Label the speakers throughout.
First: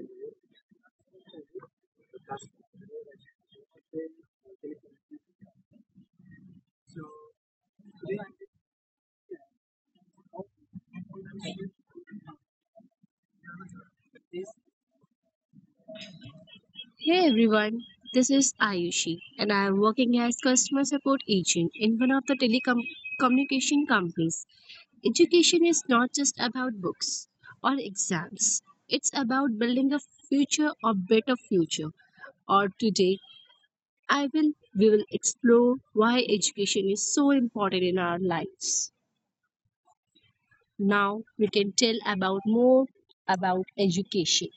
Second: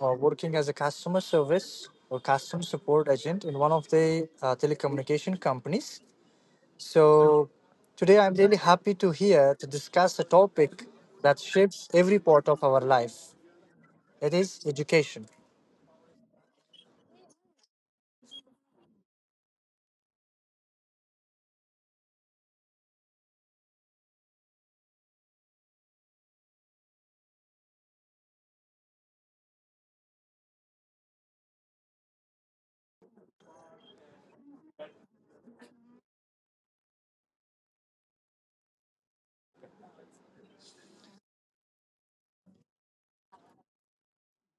Speaker 1: working as a customer service or customer support agent in one of the telecommunication companies. So, today I'm really happy to here to discuss a topic that shapes every part of our life. It is education.
Speaker 2: Hey everyone, this is Ayushi and I am working as customer support agent in one of the telecommunication companies. Education is not just about books or exams. It's about building a future or better future. Or today, I will we will explore why education is so important in our lives. Now we can tell about more about education.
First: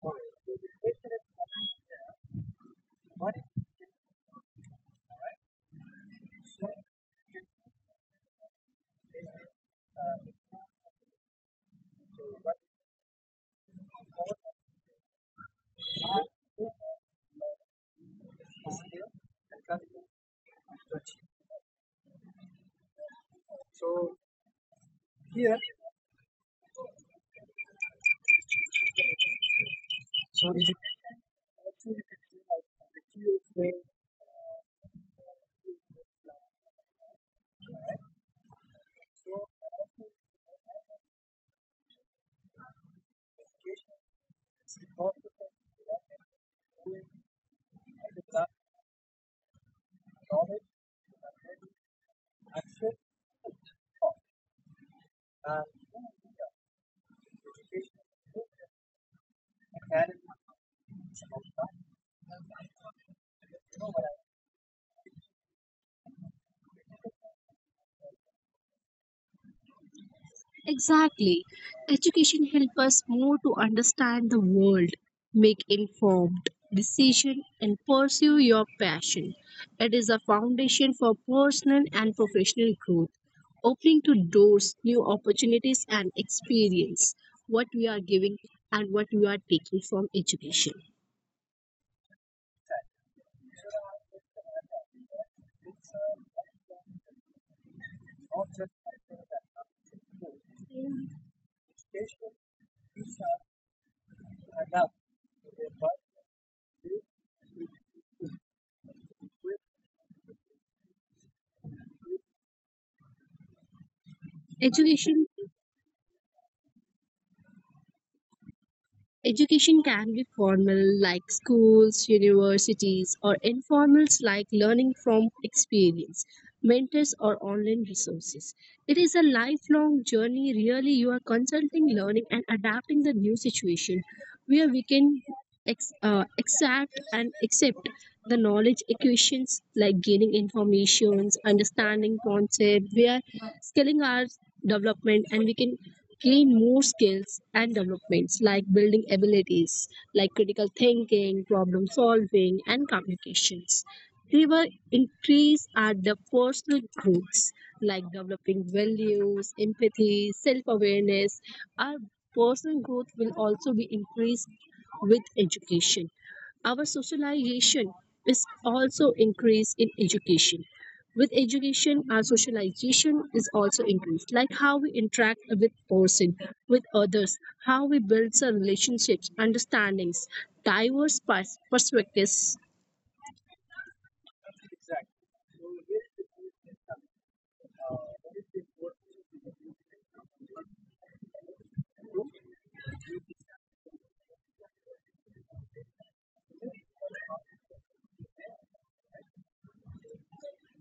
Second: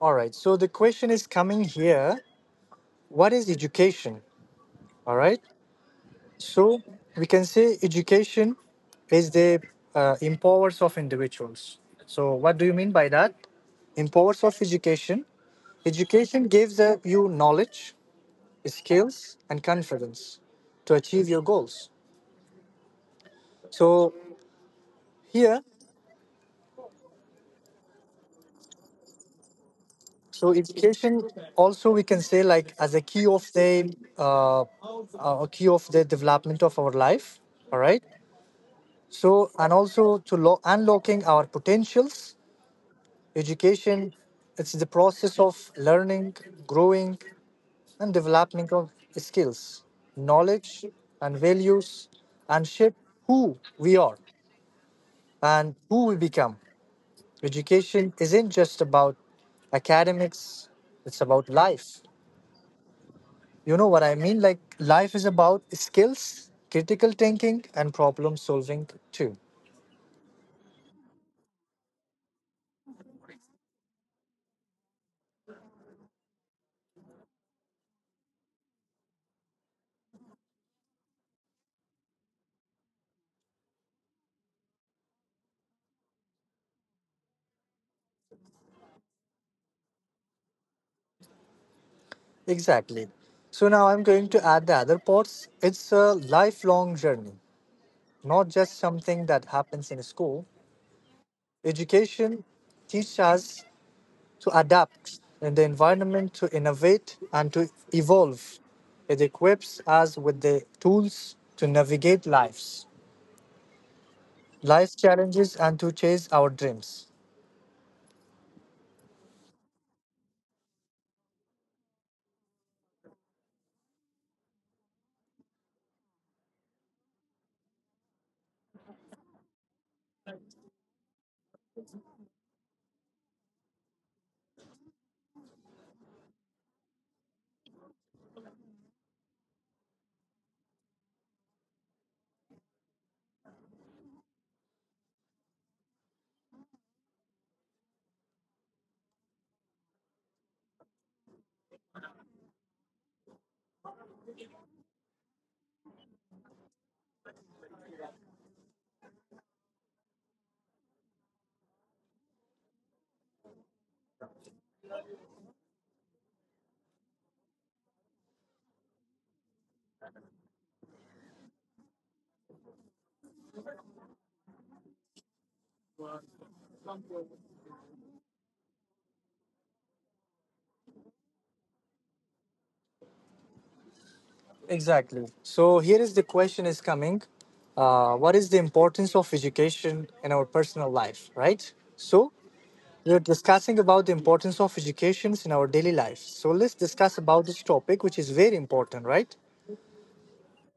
Speaker 1: All right. So, the question is coming here what is education? All right. So we can say education is the empowers of individuals. So what do you mean by that? Empowers of education. Education gives you knowledge, skills, and confidence to achieve your goals. So here, so education also we can say like as a key of the uh, uh, a key of the development of our life. All right. So and also to unlocking our potentials. Education, it's the process of learning, growing, and development of skills, knowledge, and values, and shape who we are and who we become. Education isn't just about academics, it's about life. You know what I mean? Like, life is about skills, critical thinking, and problem solving, too.
Speaker 2: Exactly. Education helps us more to understand the world, make informed decision and pursue your passion. It is a foundation for personal and professional growth, opening to doors, new opportunities and experience what we are giving and what we are taking from education.
Speaker 1: Exactly. So now I'm going to add the other parts. It's a lifelong journey, not just something that happens in school. Education teaches us to adapt in the environment, to innovate, and to evolve. It equips us with the tools to navigate life's
Speaker 2: Education
Speaker 1: challenges and to chase our dreams.
Speaker 2: Education can be formal, like schools, universities, or informal, like learning from experience, mentors, or online resources. It is a lifelong journey. Really, you are consulting, learning, and adapting the new situation where we can exact and accept the knowledge equations, like gaining informations, understanding concept. We are scaling our development, and we can gain more skills and developments, like building abilities like critical thinking, problem solving and communications. River increase are the personal growths, like developing values, empathy, self-awareness. Our personal growth will also be increased with education. Our socialization is also increased in education. With education, our socialization is also increased, like how we interact with person, with others, how we build our relationships, understandings, diverse perspectives.
Speaker 1: Exactly. So here is the question is coming. What is the importance of education in our personal life, right? So we're discussing about the importance of educations in our daily life. So let's discuss about this topic, which is very important, right?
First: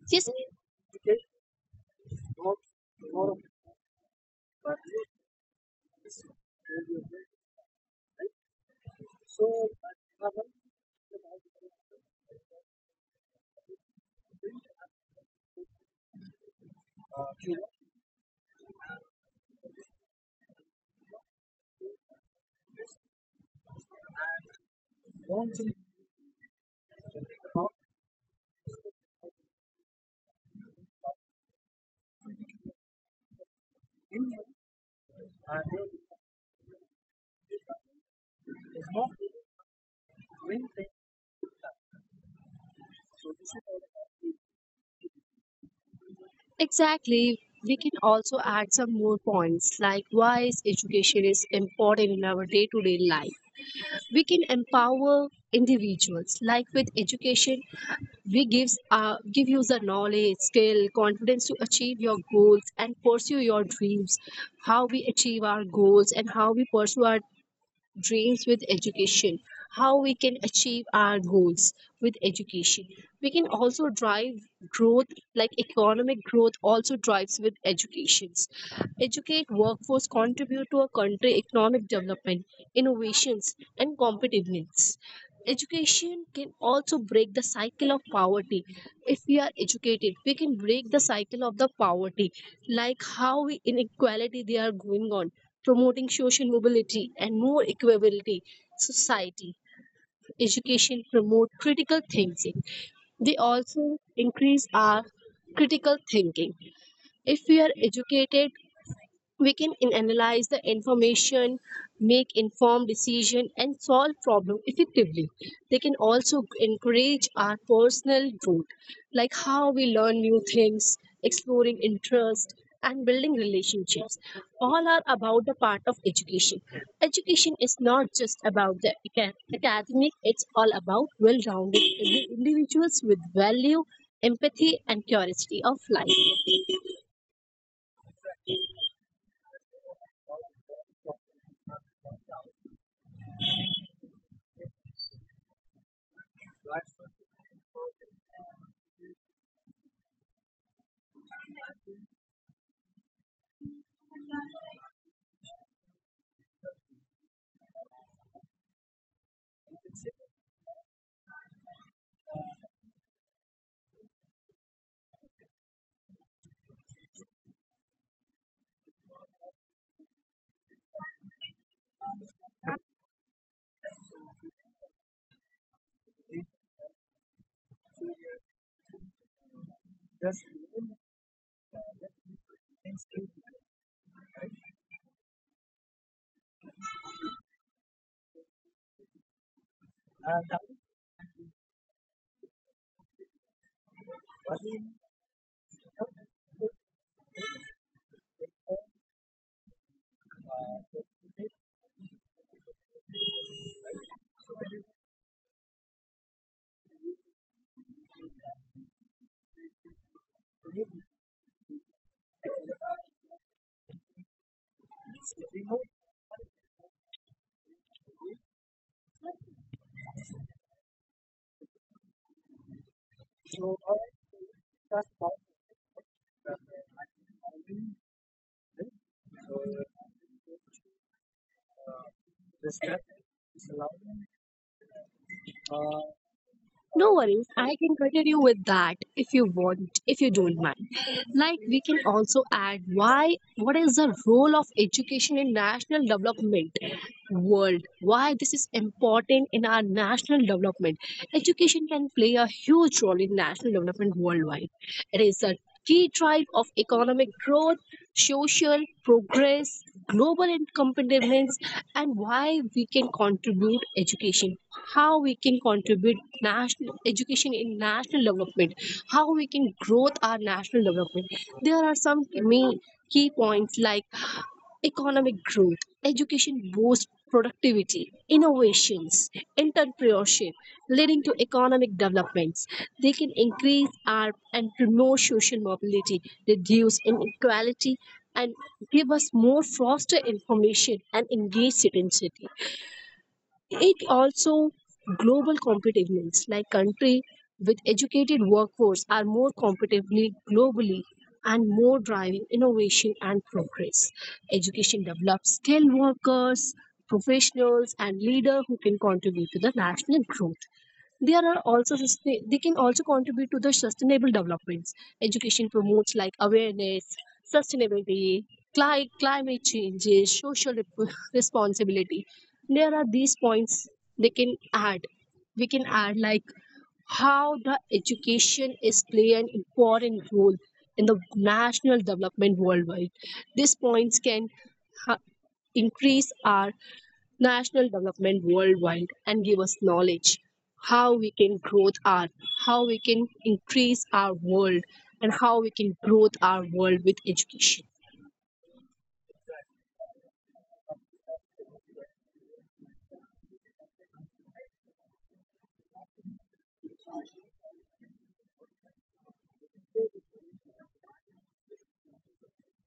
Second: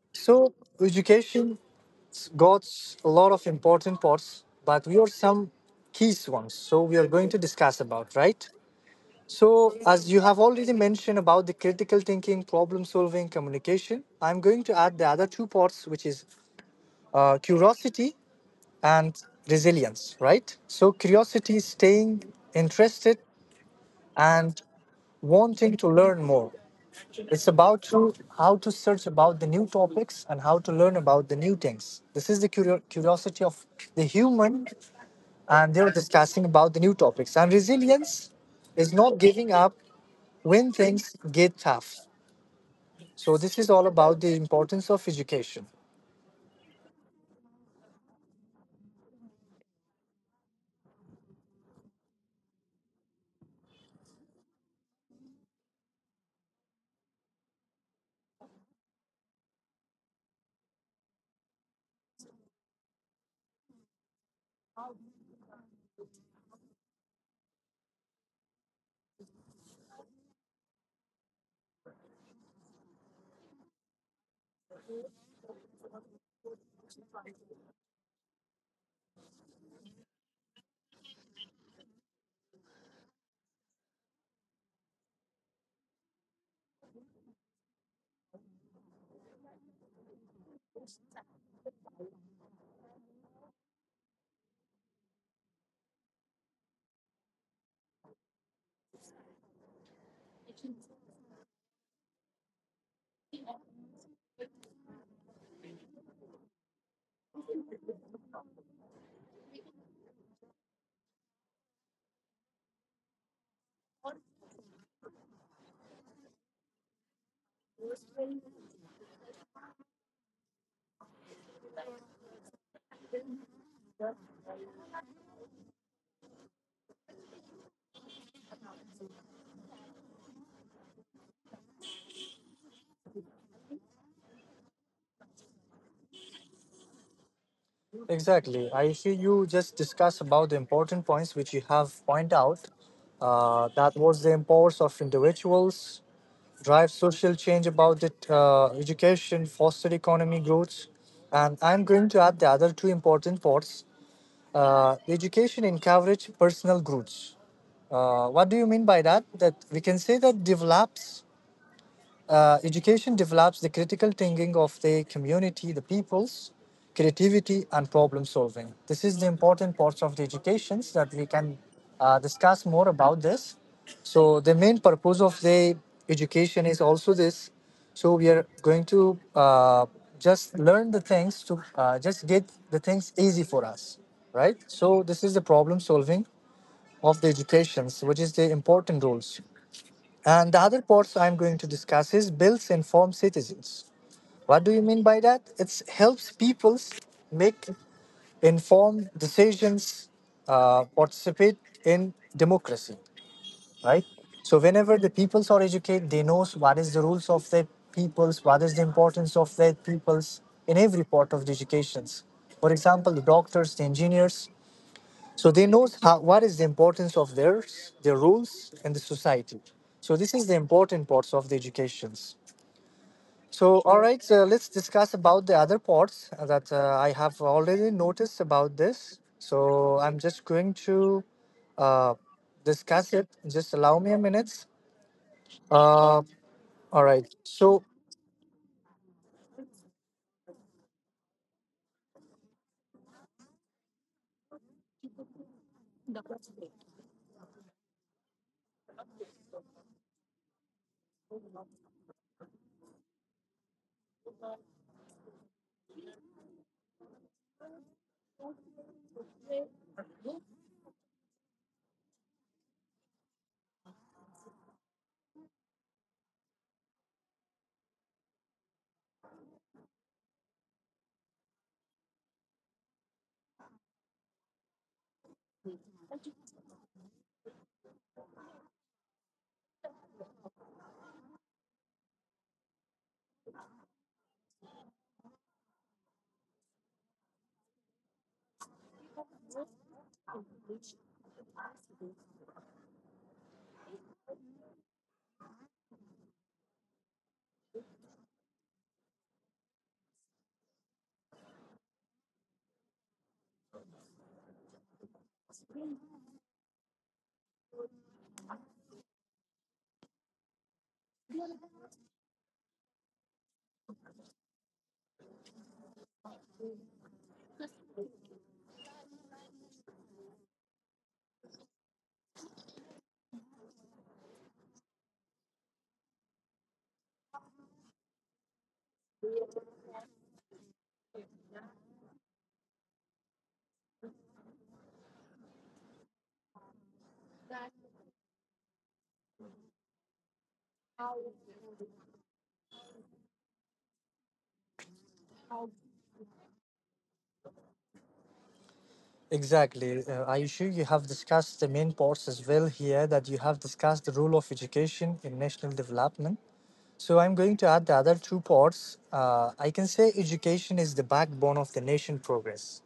Speaker 2: Yes,
Speaker 1: So education got a lot of important parts, but we are some keys ones. So we are going to discuss about, right? So as you have already mentioned about the critical thinking, problem solving, communication, I'm going to add the other two parts, which is curiosity and resilience, right? So curiosity, staying interested, and wanting to learn more. It's about to, how to search about the new topics and how to learn about the new things. This is the curiosity of the human, and they're discussing about the new topics. And resilience is not giving up when things get tough. So this is all about the importance of education.
Speaker 2: exactly. We can also add some more points like why is education is important in our day-to-day life. We can empower individuals, like with education we give you the knowledge, skill, confidence to achieve your goals and pursue your dreams. How we achieve our goals and how we pursue our dreams with education, how we can achieve our goals with education. We can also drive growth, like economic growth also drives with educations. Educate workforce contribute to a country economic development, innovations and competitiveness. Education can also break the cycle of poverty. If we are educated, we can break the cycle of the poverty, like how inequality they are going on, promoting social mobility and more equability society. Education promote critical thinking, they also increase our critical thinking. If we are educated, we can analyze the information, make informed decision and solve problem effectively. They can also encourage our personal growth, like how we learn new things, exploring interest and building relationships. All are about the part of education. Education is not just about the academic, it's all about well-rounded individuals with value, empathy and curiosity of life.
Speaker 1: Exactly. I see you just discuss about the important points which you have point out. That was the importance of individuals, drive social change about it, education, foster economy growth. And I'm going to add the other two important parts. Education encourage personal growth. What do you mean by that? That we can say that develops education develops the critical thinking of the community, the peoples, creativity, and problem solving. This is the important parts of the educations that we can discuss more about this. So the main purpose of the education is also this. So we are going to just learn the things to just get the things easy for us, right? So this is the problem solving of the educations, which is the important roles. And the other parts I'm going to discuss is builds informed citizens. What do you mean by that? It helps people make informed decisions, participate in democracy, right? So whenever the peoples are educated, they knows what is the rules of their peoples, what is the importance of their peoples in every part of the educations. For example, the doctors, the engineers, so they knows how, what is the importance of theirs, their rules, and the society. So this is the important parts of the educations. So all right, so let's discuss about the other parts that I have already noticed about this. So I'm just going to uh, discuss it. Just allow me a minute. Uh, all
Speaker 2: No
Speaker 1: right.
Speaker 2: worries, I
Speaker 1: So
Speaker 2: can continue with that if you want, if you don't mind. Like we can also add why, what is the role of education in national development world? Why this is important in our national development? Education can play a huge role in national development worldwide. It is a key drive of economic growth, social progress, global competitiveness, and why we can contribute education, how we can contribute national education in national development, how we can growth our national development. There are some main key points like economic growth. Education boosts productivity, innovations, entrepreneurship, leading to economic developments. They can increase our and promote social mobility, reduce inequality, and give us more foster information and engage citizenship. It also global competitiveness, like country with educated workforce are more competitively globally and more driving innovation and progress. Education develops skilled workers, professionals and leaders who can contribute to the national growth. There are also they can also contribute to the sustainable developments. Education promotes like awareness, sustainability, climate changes, social rep- responsibility. There are these points they can add. We can add like how the education is play an important role in the national development worldwide. These points can ha- increase our national development worldwide and give us knowledge, how we can grow our, how we can increase our world, and how we can grow our world with education.
Speaker 1: exactly, Ayushu, you have discussed the main parts as well here. That you have discussed the role of education in national development. So I'm going to add the other two parts. I can say education is the backbone of the nation progress.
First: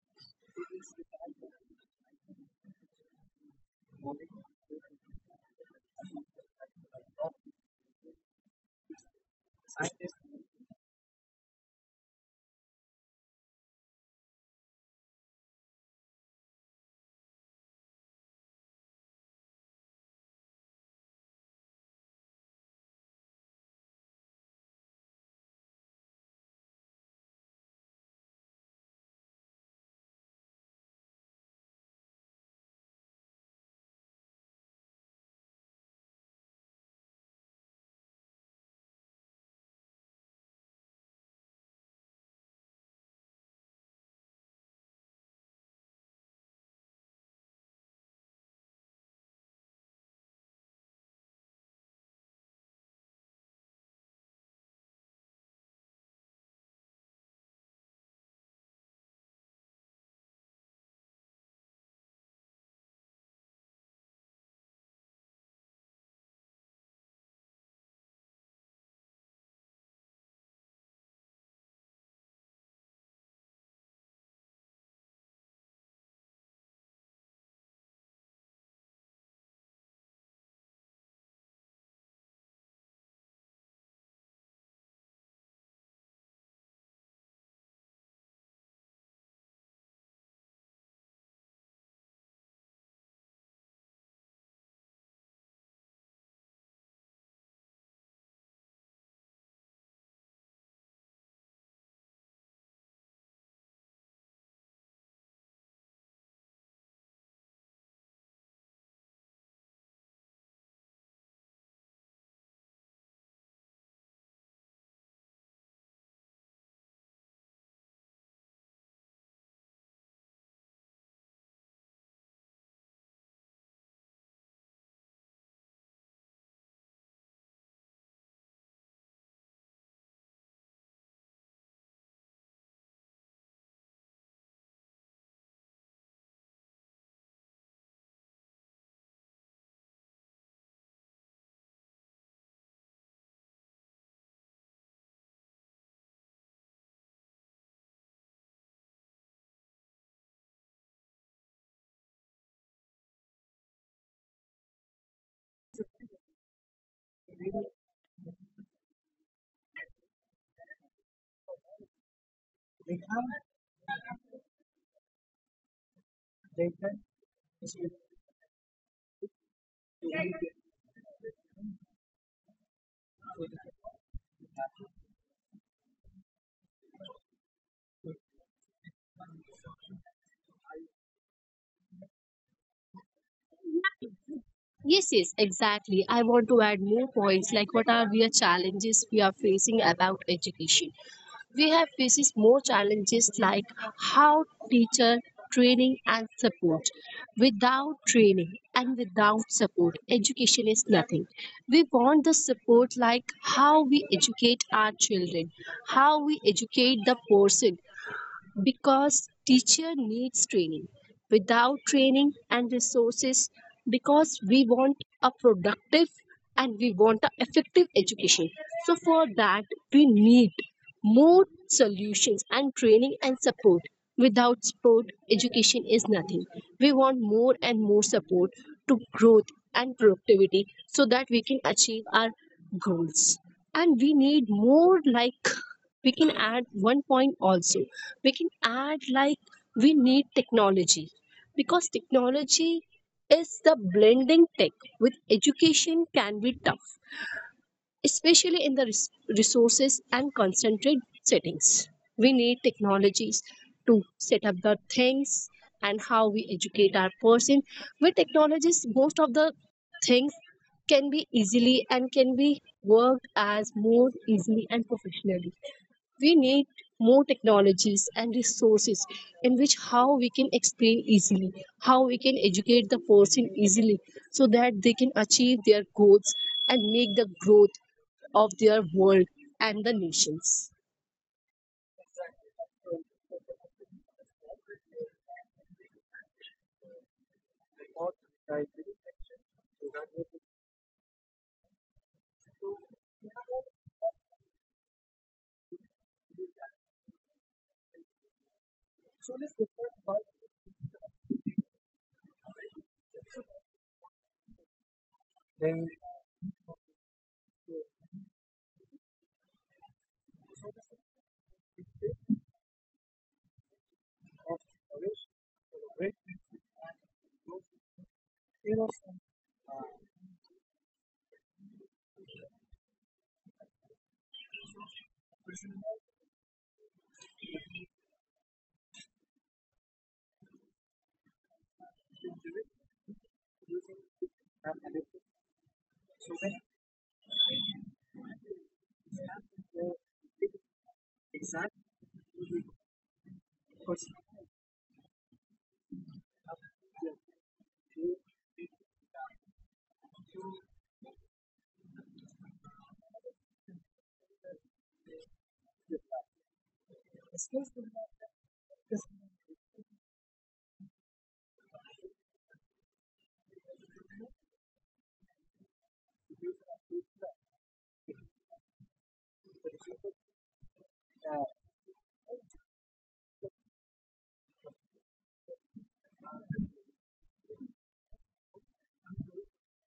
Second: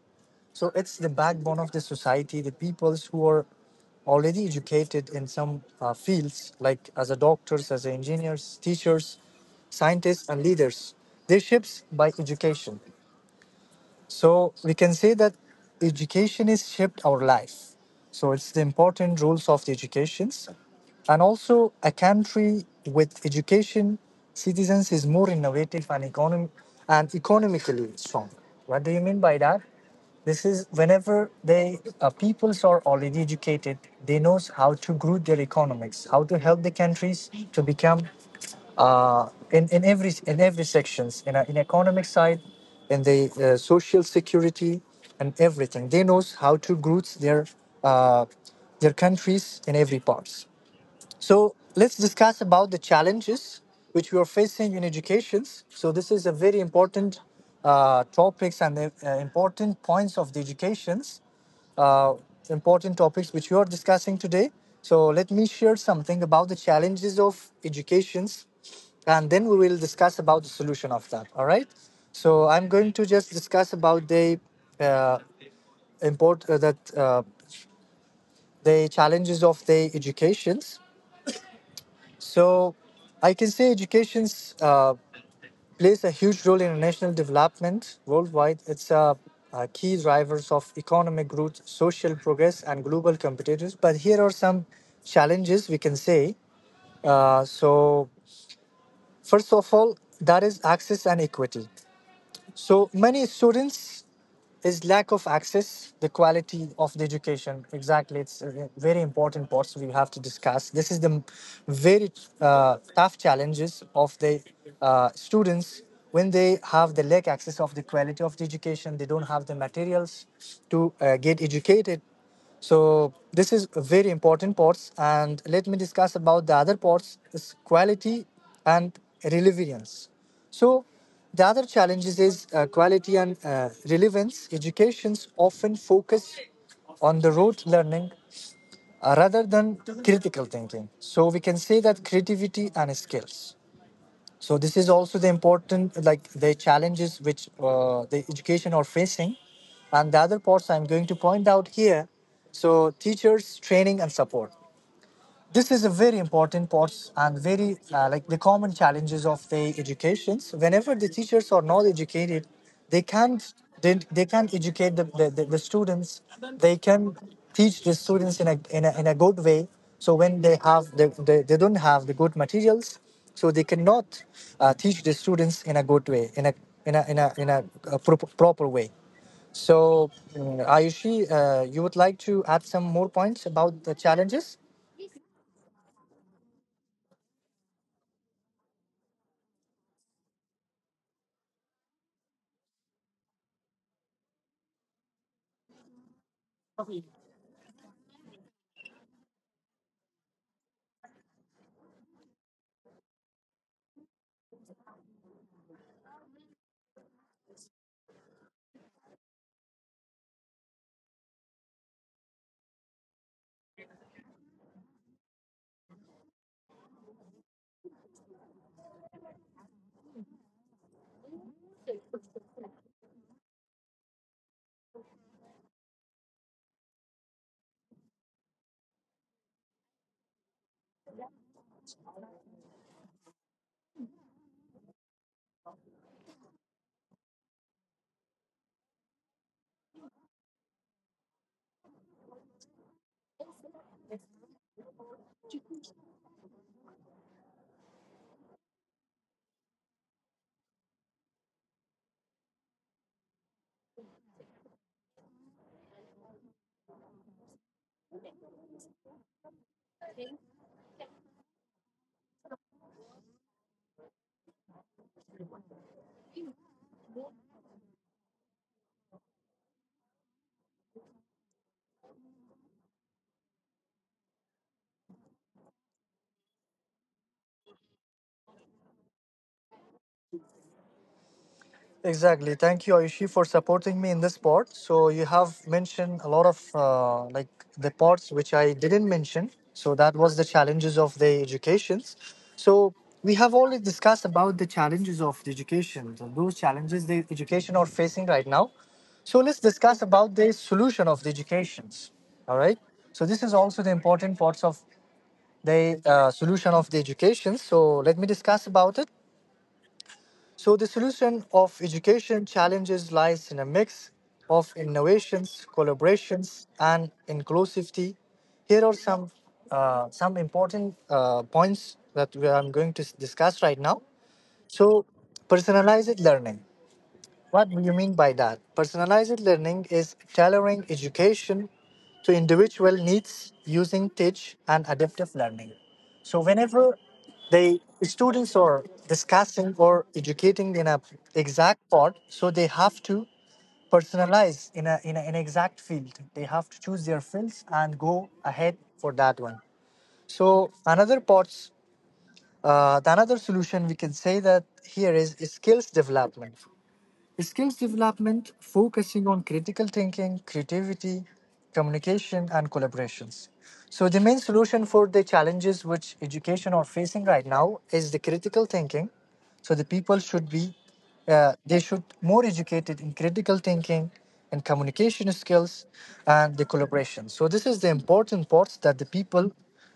Speaker 1: So it's the backbone of the society. The peoples who are already educated in some fields, like as a doctors, as a engineers, teachers, scientists, and leaders, they shapes by education. So we can say that education has shaped our life. So it's the important rules of the educations. And also a country with education citizens is more innovative and and economically strong. What do you mean by that? This is whenever they peoples are already educated, they knows how to grow their economics, how to help the countries to become uh, in every in every sections in economic side in the social security and everything they knows how to root uh, their countries in every parts. So let's discuss about the challenges which we are facing in educations. So this is a very important topics and important points of the educations, uh, important topics which you are discussing today. So let me share something about the challenges of educations, and then we will discuss about the solution of that. All right. So I'm going to just discuss about the uh, import that the challenges of the educations. So I can say educations. Plays a huge role in national development worldwide. It's a key drivers of economic growth, social progress, and global competitiveness. But here are some challenges we can say. So, first of all, that is access and equity. So many students is lack of access, the quality of the education. Exactly, it's a very important parts we have to discuss. This is the very tough challenges of the students when they have the lack access of the quality of the education. They don't have the materials to get educated. So this is very important parts, and let me discuss about the other parts is quality and relevance. So the other challenges is quality and relevance. Educations often focus on the rote learning rather than critical thinking. So we can say that creativity and skills. So this is also the important, like the challenges which the education are facing, and the other parts I'm going to point out here. So teachers, training, and support this is a very important part and very like the common challenges of the educations whenever the teachers are not educated they can't they can not educate the students. They can teach the students in a good way. So when they have they don't have the good materials, so they cannot teach the students in a good way in a a proper way. So Ayushi, you would like to add some more points about the challenges.
Speaker 2: Yes, exactly, I want to add more points like what are the challenges we are facing about education. We have faces more challenges, like how teacher training and support. Without training and without support, education is nothing. We want the support, like how we educate our children, how we educate the person, because teacher needs training. Without training and resources, because we want a productive, and we want an effective education. So for that, we need more solutions and training and support. Without support, education is nothing. We want more and more support to growth and productivity, so that we can achieve our goals. And we need more. Like we can add one point also. We can add like we need technology, because technology is the blending tech with education, can be tough, especially in the resources and concentrated settings. We need technologies to set up the things and how we educate our person. With technologies, most of the things can be easily and can be worked as more easily and professionally. We need more technologies and resources, in which how we can explain easily, how we can educate the person easily, so that they can achieve their goals and make the growth of their world and the nations.
Speaker 1: Exactly. Thank you, Ayushi, for supporting me in this part. So you have mentioned a lot of like the parts which I didn't mention. So that was the challenges of the educations. So we have already discussed about the challenges of the education, so those challenges the education are facing right now. So let's discuss about the solution of the educations. All right. So this is also the important parts of the solution of the education. So let me discuss about it. So the solution of education challenges lies in a mix of innovations, collaborations, and inclusivity. Here are some important points that we I'm going to discuss right now. So personalized learning. What do you mean by that? Personalized learning is tailoring education to individual needs using teach and adaptive learning. So whenever the students are discussing or educating in a exact part, so they have to personalize in a exact field. They have to choose their fields and go ahead for that one. So another parts, the another solution we can say that here is skills development. Skills development focusing on critical thinking, creativity, communication, and collaborations. So, the main solution for the challenges which education are facing right now is the critical thinking. So, the people should be, they should more educated in critical thinking and communication skills and the collaboration. So, this is the important parts that the people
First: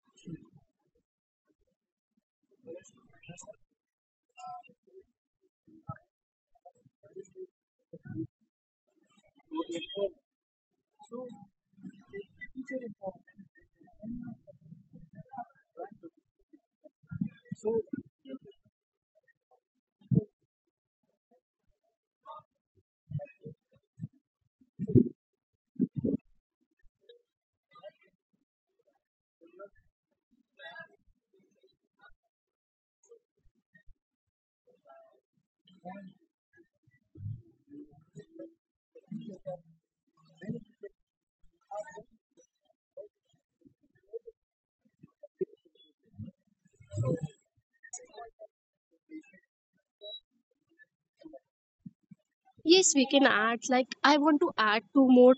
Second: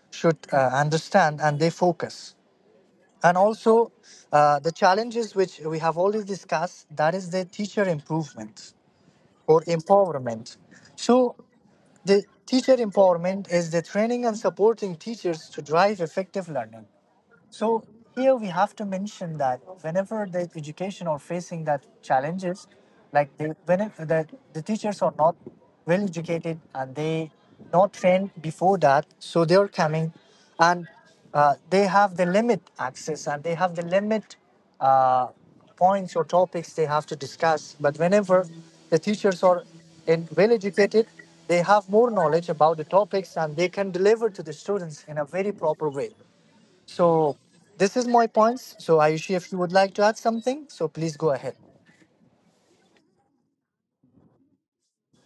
Speaker 1: should understand and they focus. And also the challenges which we have already discussed that is the teacher improvement or empowerment. So the teacher empowerment is the training and supporting teachers to drive effective learning. So here we have to mention that whenever the education are facing that challenges, like they, when it, the teachers are not well educated and they not trained before that, so they are coming and they have the limit access and they have the limit uh, points or topics they have to discuss. But whenever the teachers are in well educated, they have more knowledge about the topics and they can deliver to the students in a very proper way. So this is my points. So Ayushi, if you would like to add something, so please go ahead.
Speaker 2: Yes, we can add like, I want to add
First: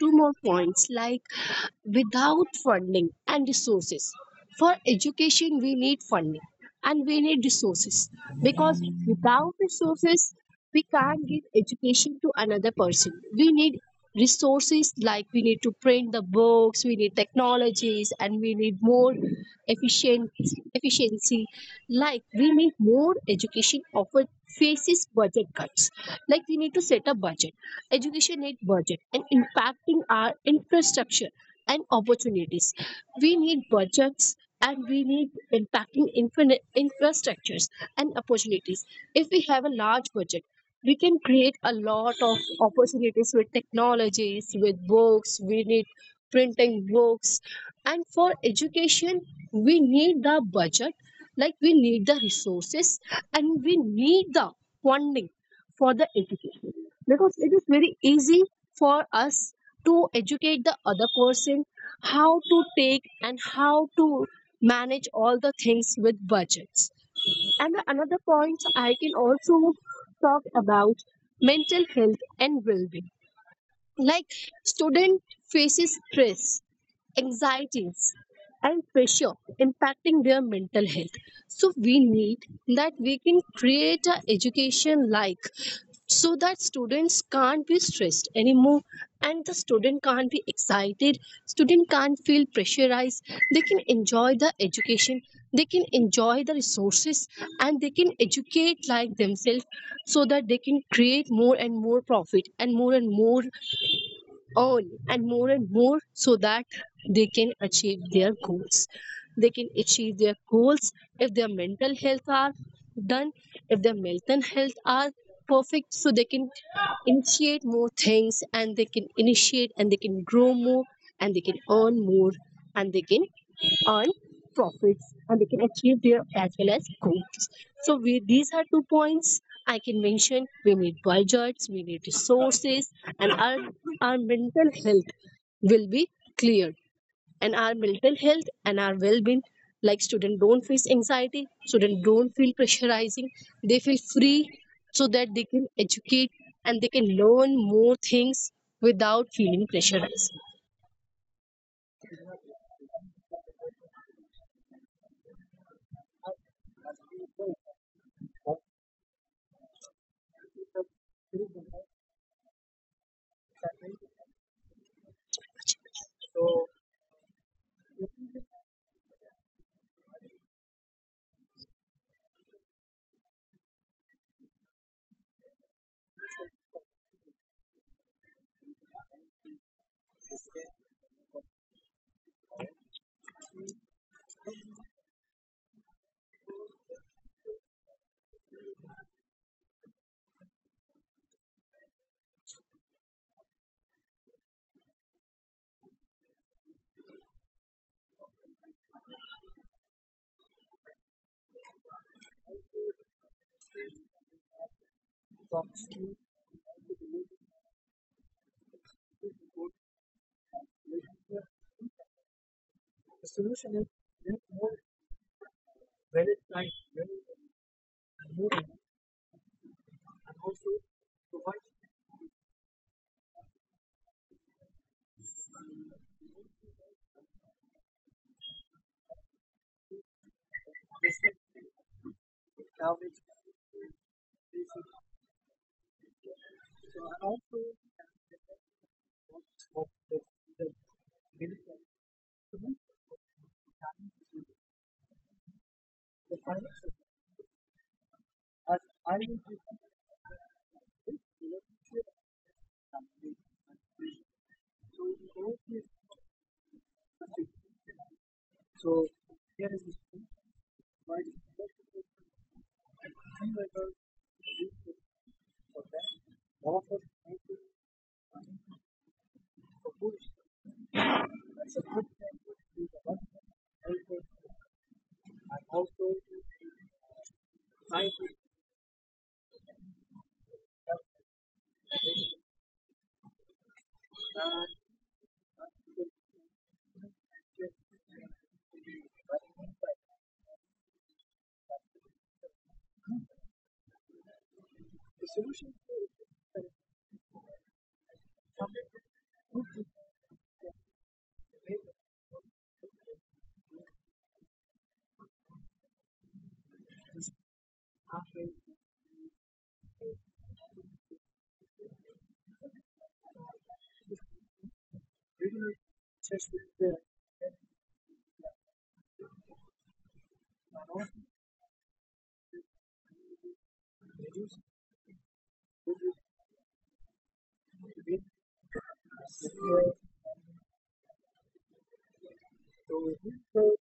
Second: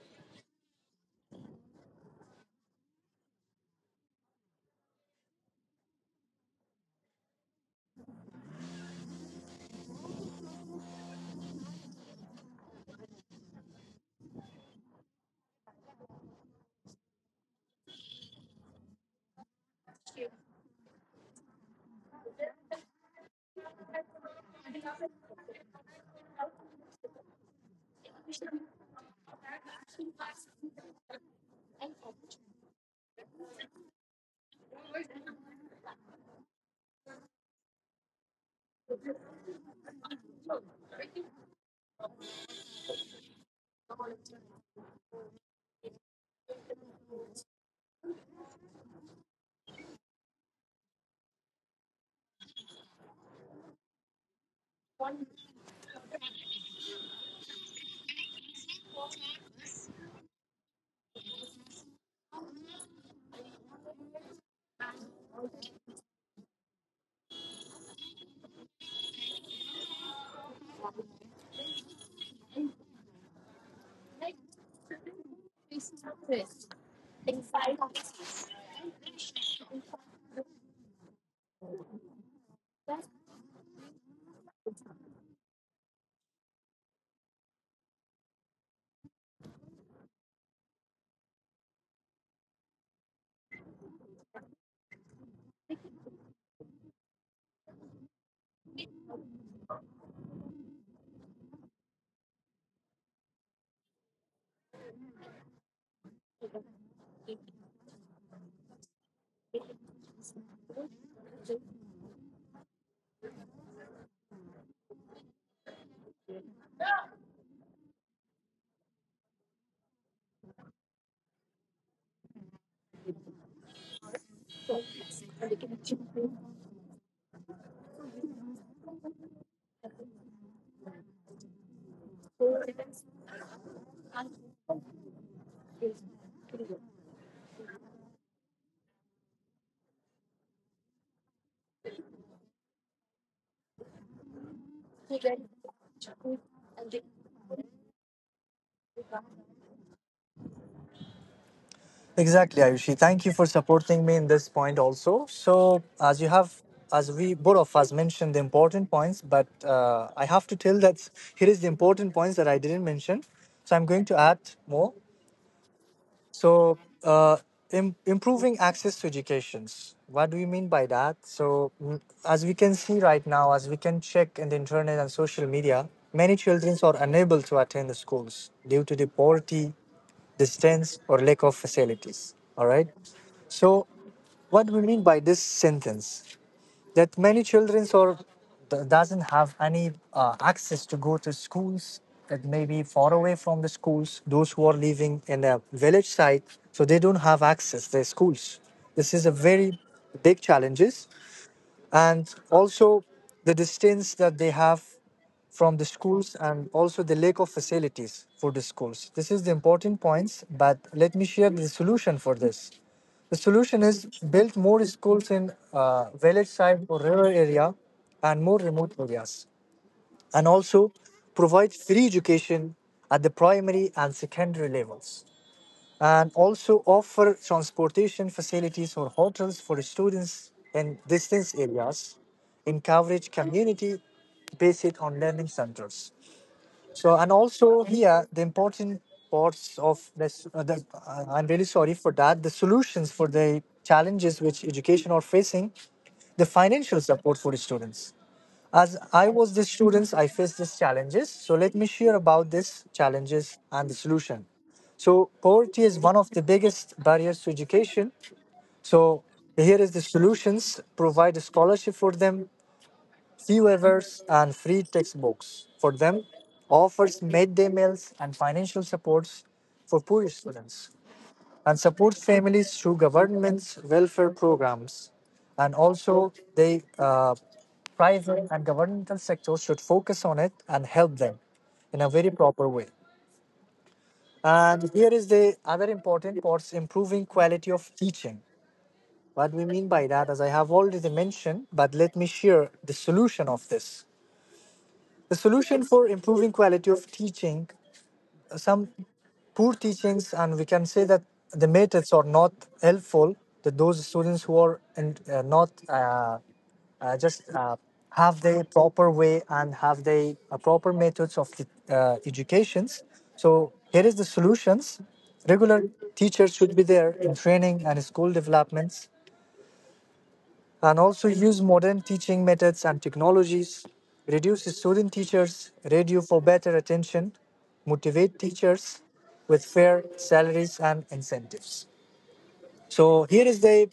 Speaker 2: two more points, like without funding and resources. For education, we need funding and we need resources, because without resources, we can't give education to another person. We need resources, like we need to print the books, we need technologies, and we need more efficient efficiency. Like we need more education offered faces budget cuts. Like we need to set a budget. Education need budget and impacting our infrastructure and opportunities. We need budgets and we need impacting infrastructures and opportunities. If we have a large budget, we can create a lot of opportunities with technologies, with books. We need printing books, and for education, we need the budget, like we need the resources and we need the funding for the education, because it is very easy for us to educate the other person, how to take and how to manage all the things with budgets. And another point I can also talk about, mental health and well-being. Like student faces stress, anxieties and pressure, impacting their mental health. So we need that we can create a education like, so that students can't be stressed anymore, and the student can't be excited, student can't feel pressurized. They can enjoy the education, they can enjoy the resources, and they can educate like themselves, so that they can create more and more profit and more on and more and more, so that they can achieve their goals, they can achieve their goals. If their mental health are done, if their mental health are perfect, so they can initiate more things, and they can initiate and they can grow more, and they can earn more, and they can earn profits, and they can achieve their as well as goals. So these are two points I can mention. We need budgets, we need resources, and our mental health will be cleared. And our mental health and our well-being, like students don't face anxiety, students don't feel pressurizing, they feel free, so that they can educate and they can learn more things without feeling pressurized.
Speaker 1: Exactly, Ayushi. Thank you for supporting me in this point also. So as you have, as we both of us mentioned the important points, but I have to tell that here is the important points that I didn't mention. So I'm going to add more. So, uh, Improving access to educations. What do you mean by that? As we can see right now, as we can check in the internet and social media, many children are unable to attend the schools due to the poverty, distance, or lack of facilities. All right. So, what do we mean by this sentence? That many children or doesn't have any access to go to schools that may be far away from the schools, those who are living in a village side, so they don't have access their schools. This is a very big challenges, and also the distance that they have from the schools, and also the lack of facilities for the schools. This is the important points, but let me share the solution for this. The solution is build more schools in village side or rural area and more remote areas, and also provide free education at the primary and secondary levels, and also offer transportation facilities or hotels for students in distance areas, encourage community based on learning centers. So, and also here the important parts of this, I'm really sorry for that, the solutions for the challenges which education are facing, the financial support for the students. As I was the students, I faced these challenges. So let me share about these challenges and the solution. So poverty is one of the biggest barriers to education. So here is the solutions: provide a scholarship for them, fee waivers, and free textbooks for them, offers midday meals and financial supports for poor students and support families through government's welfare programs. And also, the private and governmental sectors should focus on it and help them in a very proper way. And here is the other important parts improving quality of teaching. What we mean by that, as I have already mentioned, but let me share the solution of this. The solution for improving quality of teaching, some poor teachings, and we can say that the methods are not helpful to those students who are in, not just have the proper way and have the proper methods of the educations. So here is the solutions: regular teachers should be there in training and school developments, and also use modern teaching methods and technologies, reduce student teachers' radio for better attention, motivate teachers with fair salaries and incentives. So here is the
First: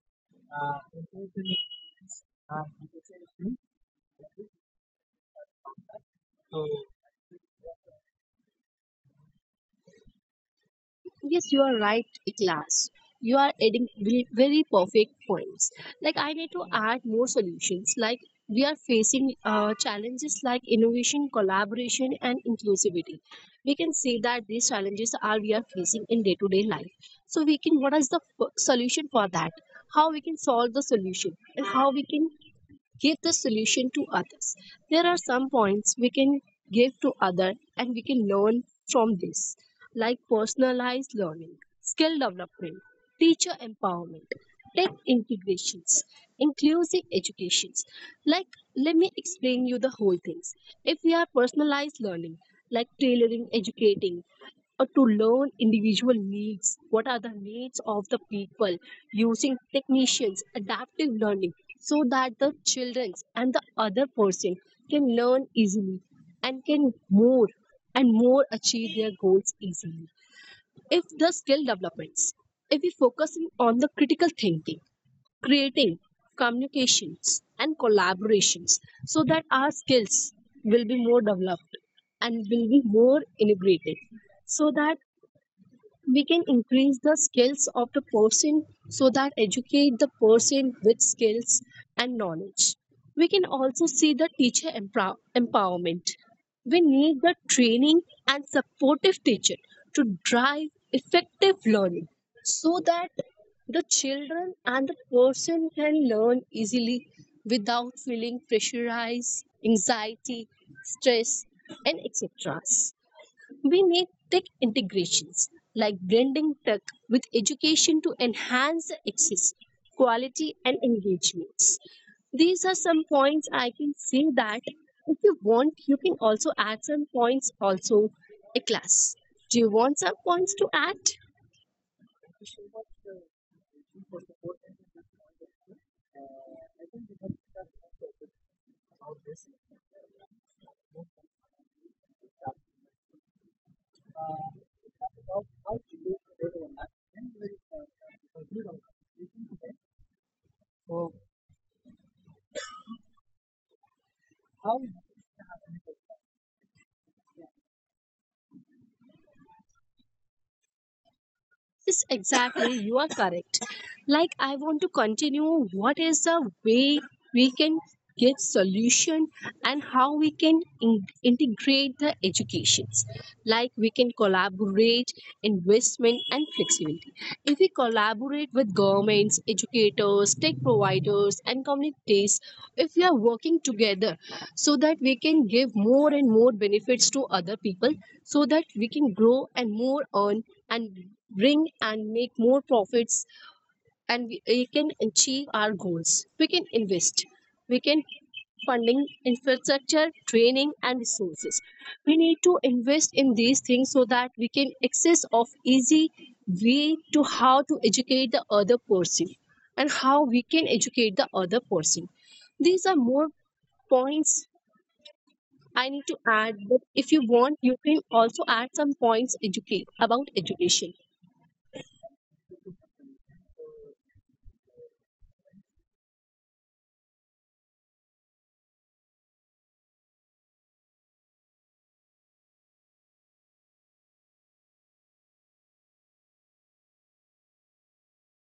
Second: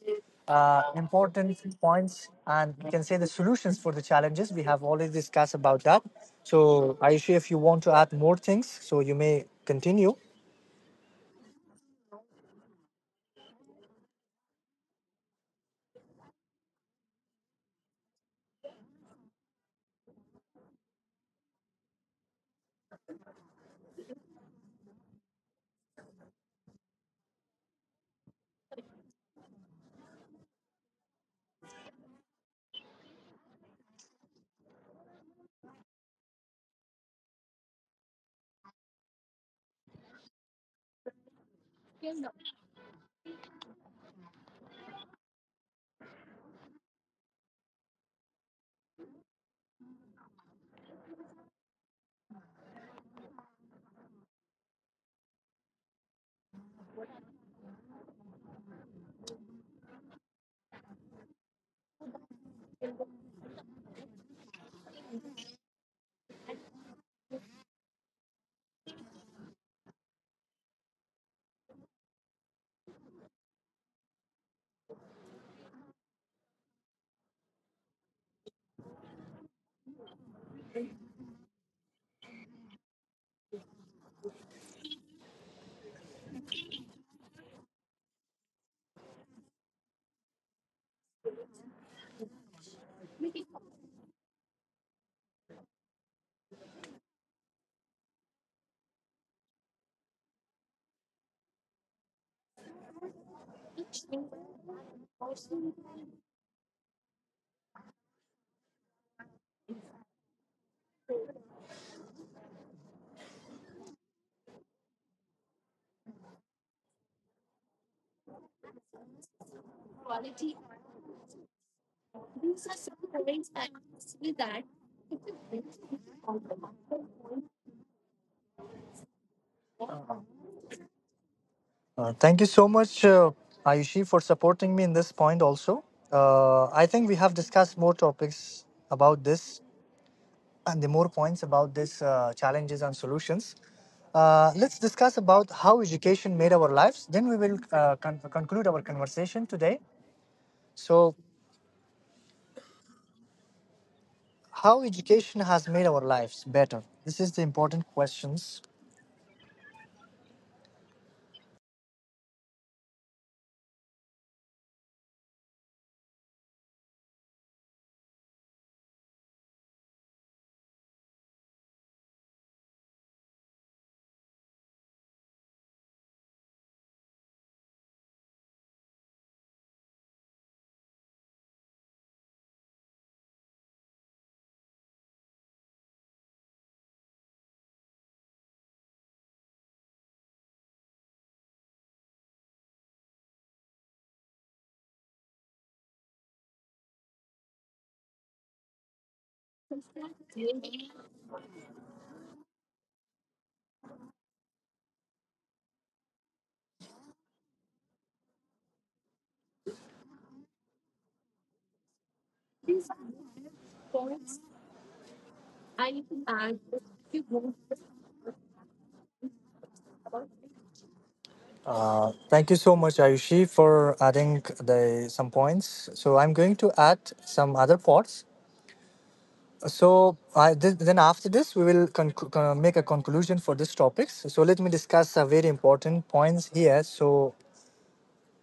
Speaker 1: important points, and we can say the solutions for the challenges. We have already discussed about that. So Aisha, if you want to add more things, so you may continue.
Speaker 2: Yes, you are right, class. You are adding very very perfect points. Like I need to add more solutions. Like we are facing challenges like innovation, collaboration, and inclusivity. We can say that these challenges are we are facing in day to day life. So we can what is the solution for that? How we can solve the solution, and how we can give the solution to others. There are some points we can give to other and we can learn from this, like personalized learning, skill development, teacher empowerment, tech integrations, inclusive educations. Like let me explain you the whole things. If we are personalized learning, like tailoring educating or to learn individual needs. What are the needs of the people, using technicians, adaptive learning, so that the children and the other person can learn easily and can more and more achieve their goals easily. If the skill developments, if we focus in on the critical thinking, creating communications and collaborations, so that our skills will be more developed and will be more integrated, so that we can increase the skills of the person, so that educate the person with skills and knowledge. We can also see the teacher empowerment. We need the training and supportive teacher to drive effective learning, so that the children and the person can learn easily without feeling pressurized, anxiety, stress and etc. We need tech integrations, like blending tech with education to enhance the access, quality, and engagements. These are some points I can say that. If you want, you can also add some points also, a class. Do you want some points to add?
Speaker 1: Thank you so much, Ayushi, for supporting me in this point also. I think we have discussed more topics about this and the more points about this challenges and solutions. Let's discuss about how education made our lives. Then we will conclude our conversation today. So, how education has made our lives better? This is the important questions.
Speaker 2: Yes, exactly. You are correct. Like I want to continue what is the way we can get solution, and how we can integrate the educations. Like we can collaborate investment and flexibility. If we collaborate with governments, educators, tech providers and communities, if we are working together, so that we can give more and more benefits to other people, so that we can grow and more earn and bring and make more profits, and we can achieve our goals. We can invest, we can funding infrastructure, training and resources. We need to invest in these things, so that we can access of easy way to how to educate the other person, and how we can educate the other person. These are more points I need to add, but if you want, you can also add some points educate about education.
Speaker 1: Thank you so much, Ayushi, for adding the some points. So I'm going to add some other points. Then after this, we will make a conclusion for this topics. So let me discuss a very important points here. So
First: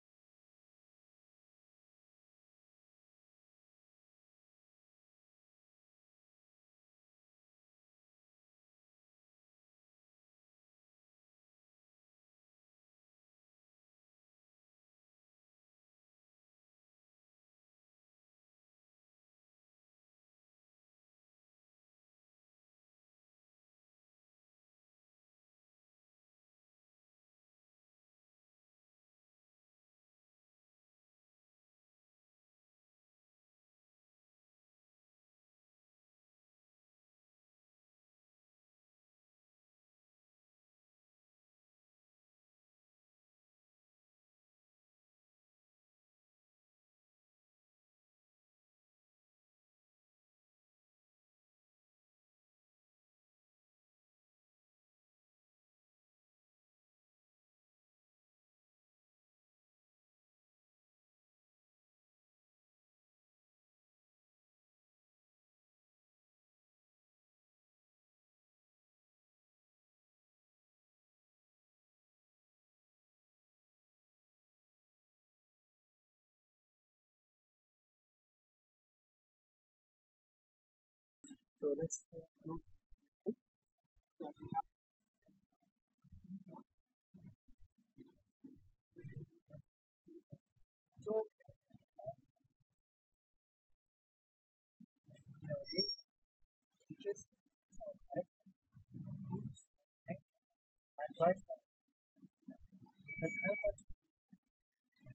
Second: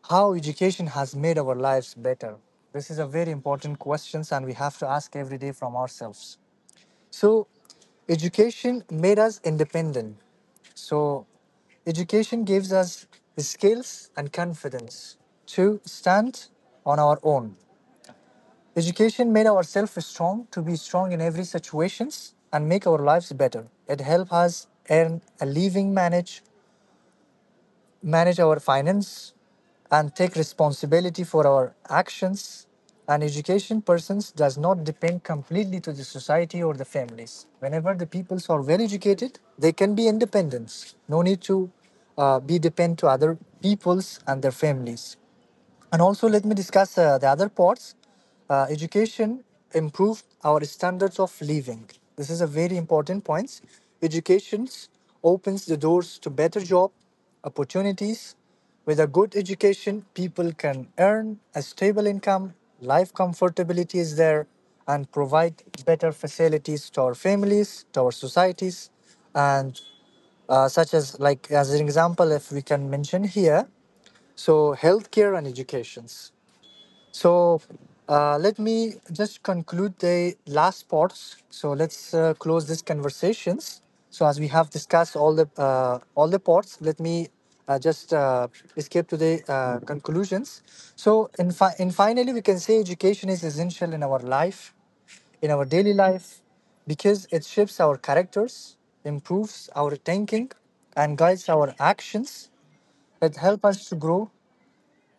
Speaker 1: how education has made our lives better. This is a very important questions, and we have to ask every day from ourselves. So education made us independent. So education gives us the skills and confidence to stand on our own. Education made ourselves strong to be strong in every situations and make our lives better. It helped us earn a living, manage our finance, and take responsibility for our actions. And education persons does not depend completely to the society or the families. Whenever the peoples are well educated, they can be independent. No need to be depend to other peoples and their families. And also, let me discuss the other parts. Education improved our standards of living. This is a very important point. Education opens the doors to better job opportunities. With a good education, people can earn a stable income, life comfortability is there, and provide better facilities to our families, to our societies, and such as like as an example if we can mention here so, healthcare and educations. So, let me just conclude the last parts. So, let's close these conversations. So, as we have discussed all the all the parts, let me just escape to the conclusions. So, and finally, we can say education is essential in our life, in our daily life, because it shapes our characters, improves our thinking, and guides our actions. It help us to grow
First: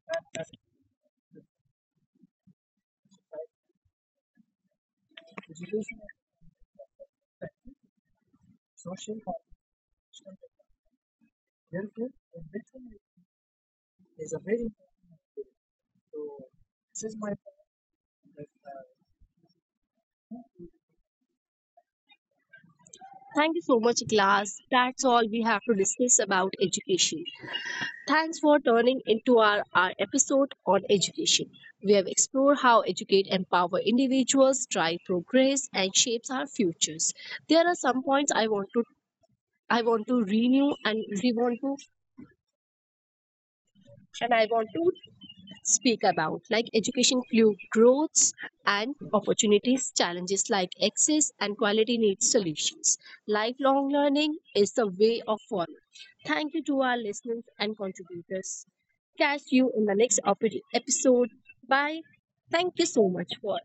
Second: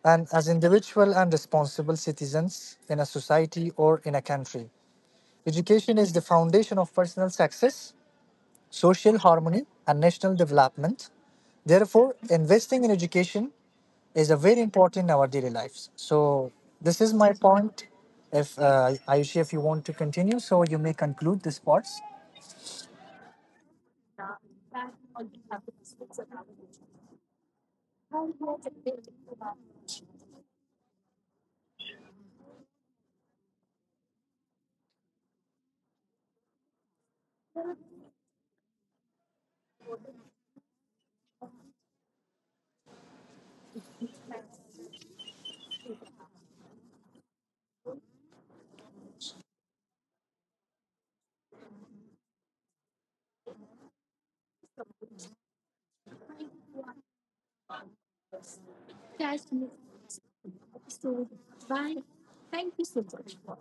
Speaker 1: and as individual and responsible citizens in a society or in a country. Education is the foundation of personal success, social harmony, and national development. Therefore, investing in education is a very important in our daily lives. So, this is my point. If Ayushi, if you want to continue, so you may conclude this part.
Speaker 2: Thank you so much, class. That's all we have to discuss about education. Thanks for turning into our episode on education. We have explored how educate empower individuals, drive progress, and shapes our futures. There are some points I want to renew and re want to and I want to speak about, like education fuel growths and opportunities, challenges like access and quality needs solutions. Lifelong learning is the way of forward. Thank you to our listeners and contributors. Catch you in the next episode. Bye. Thank you so much for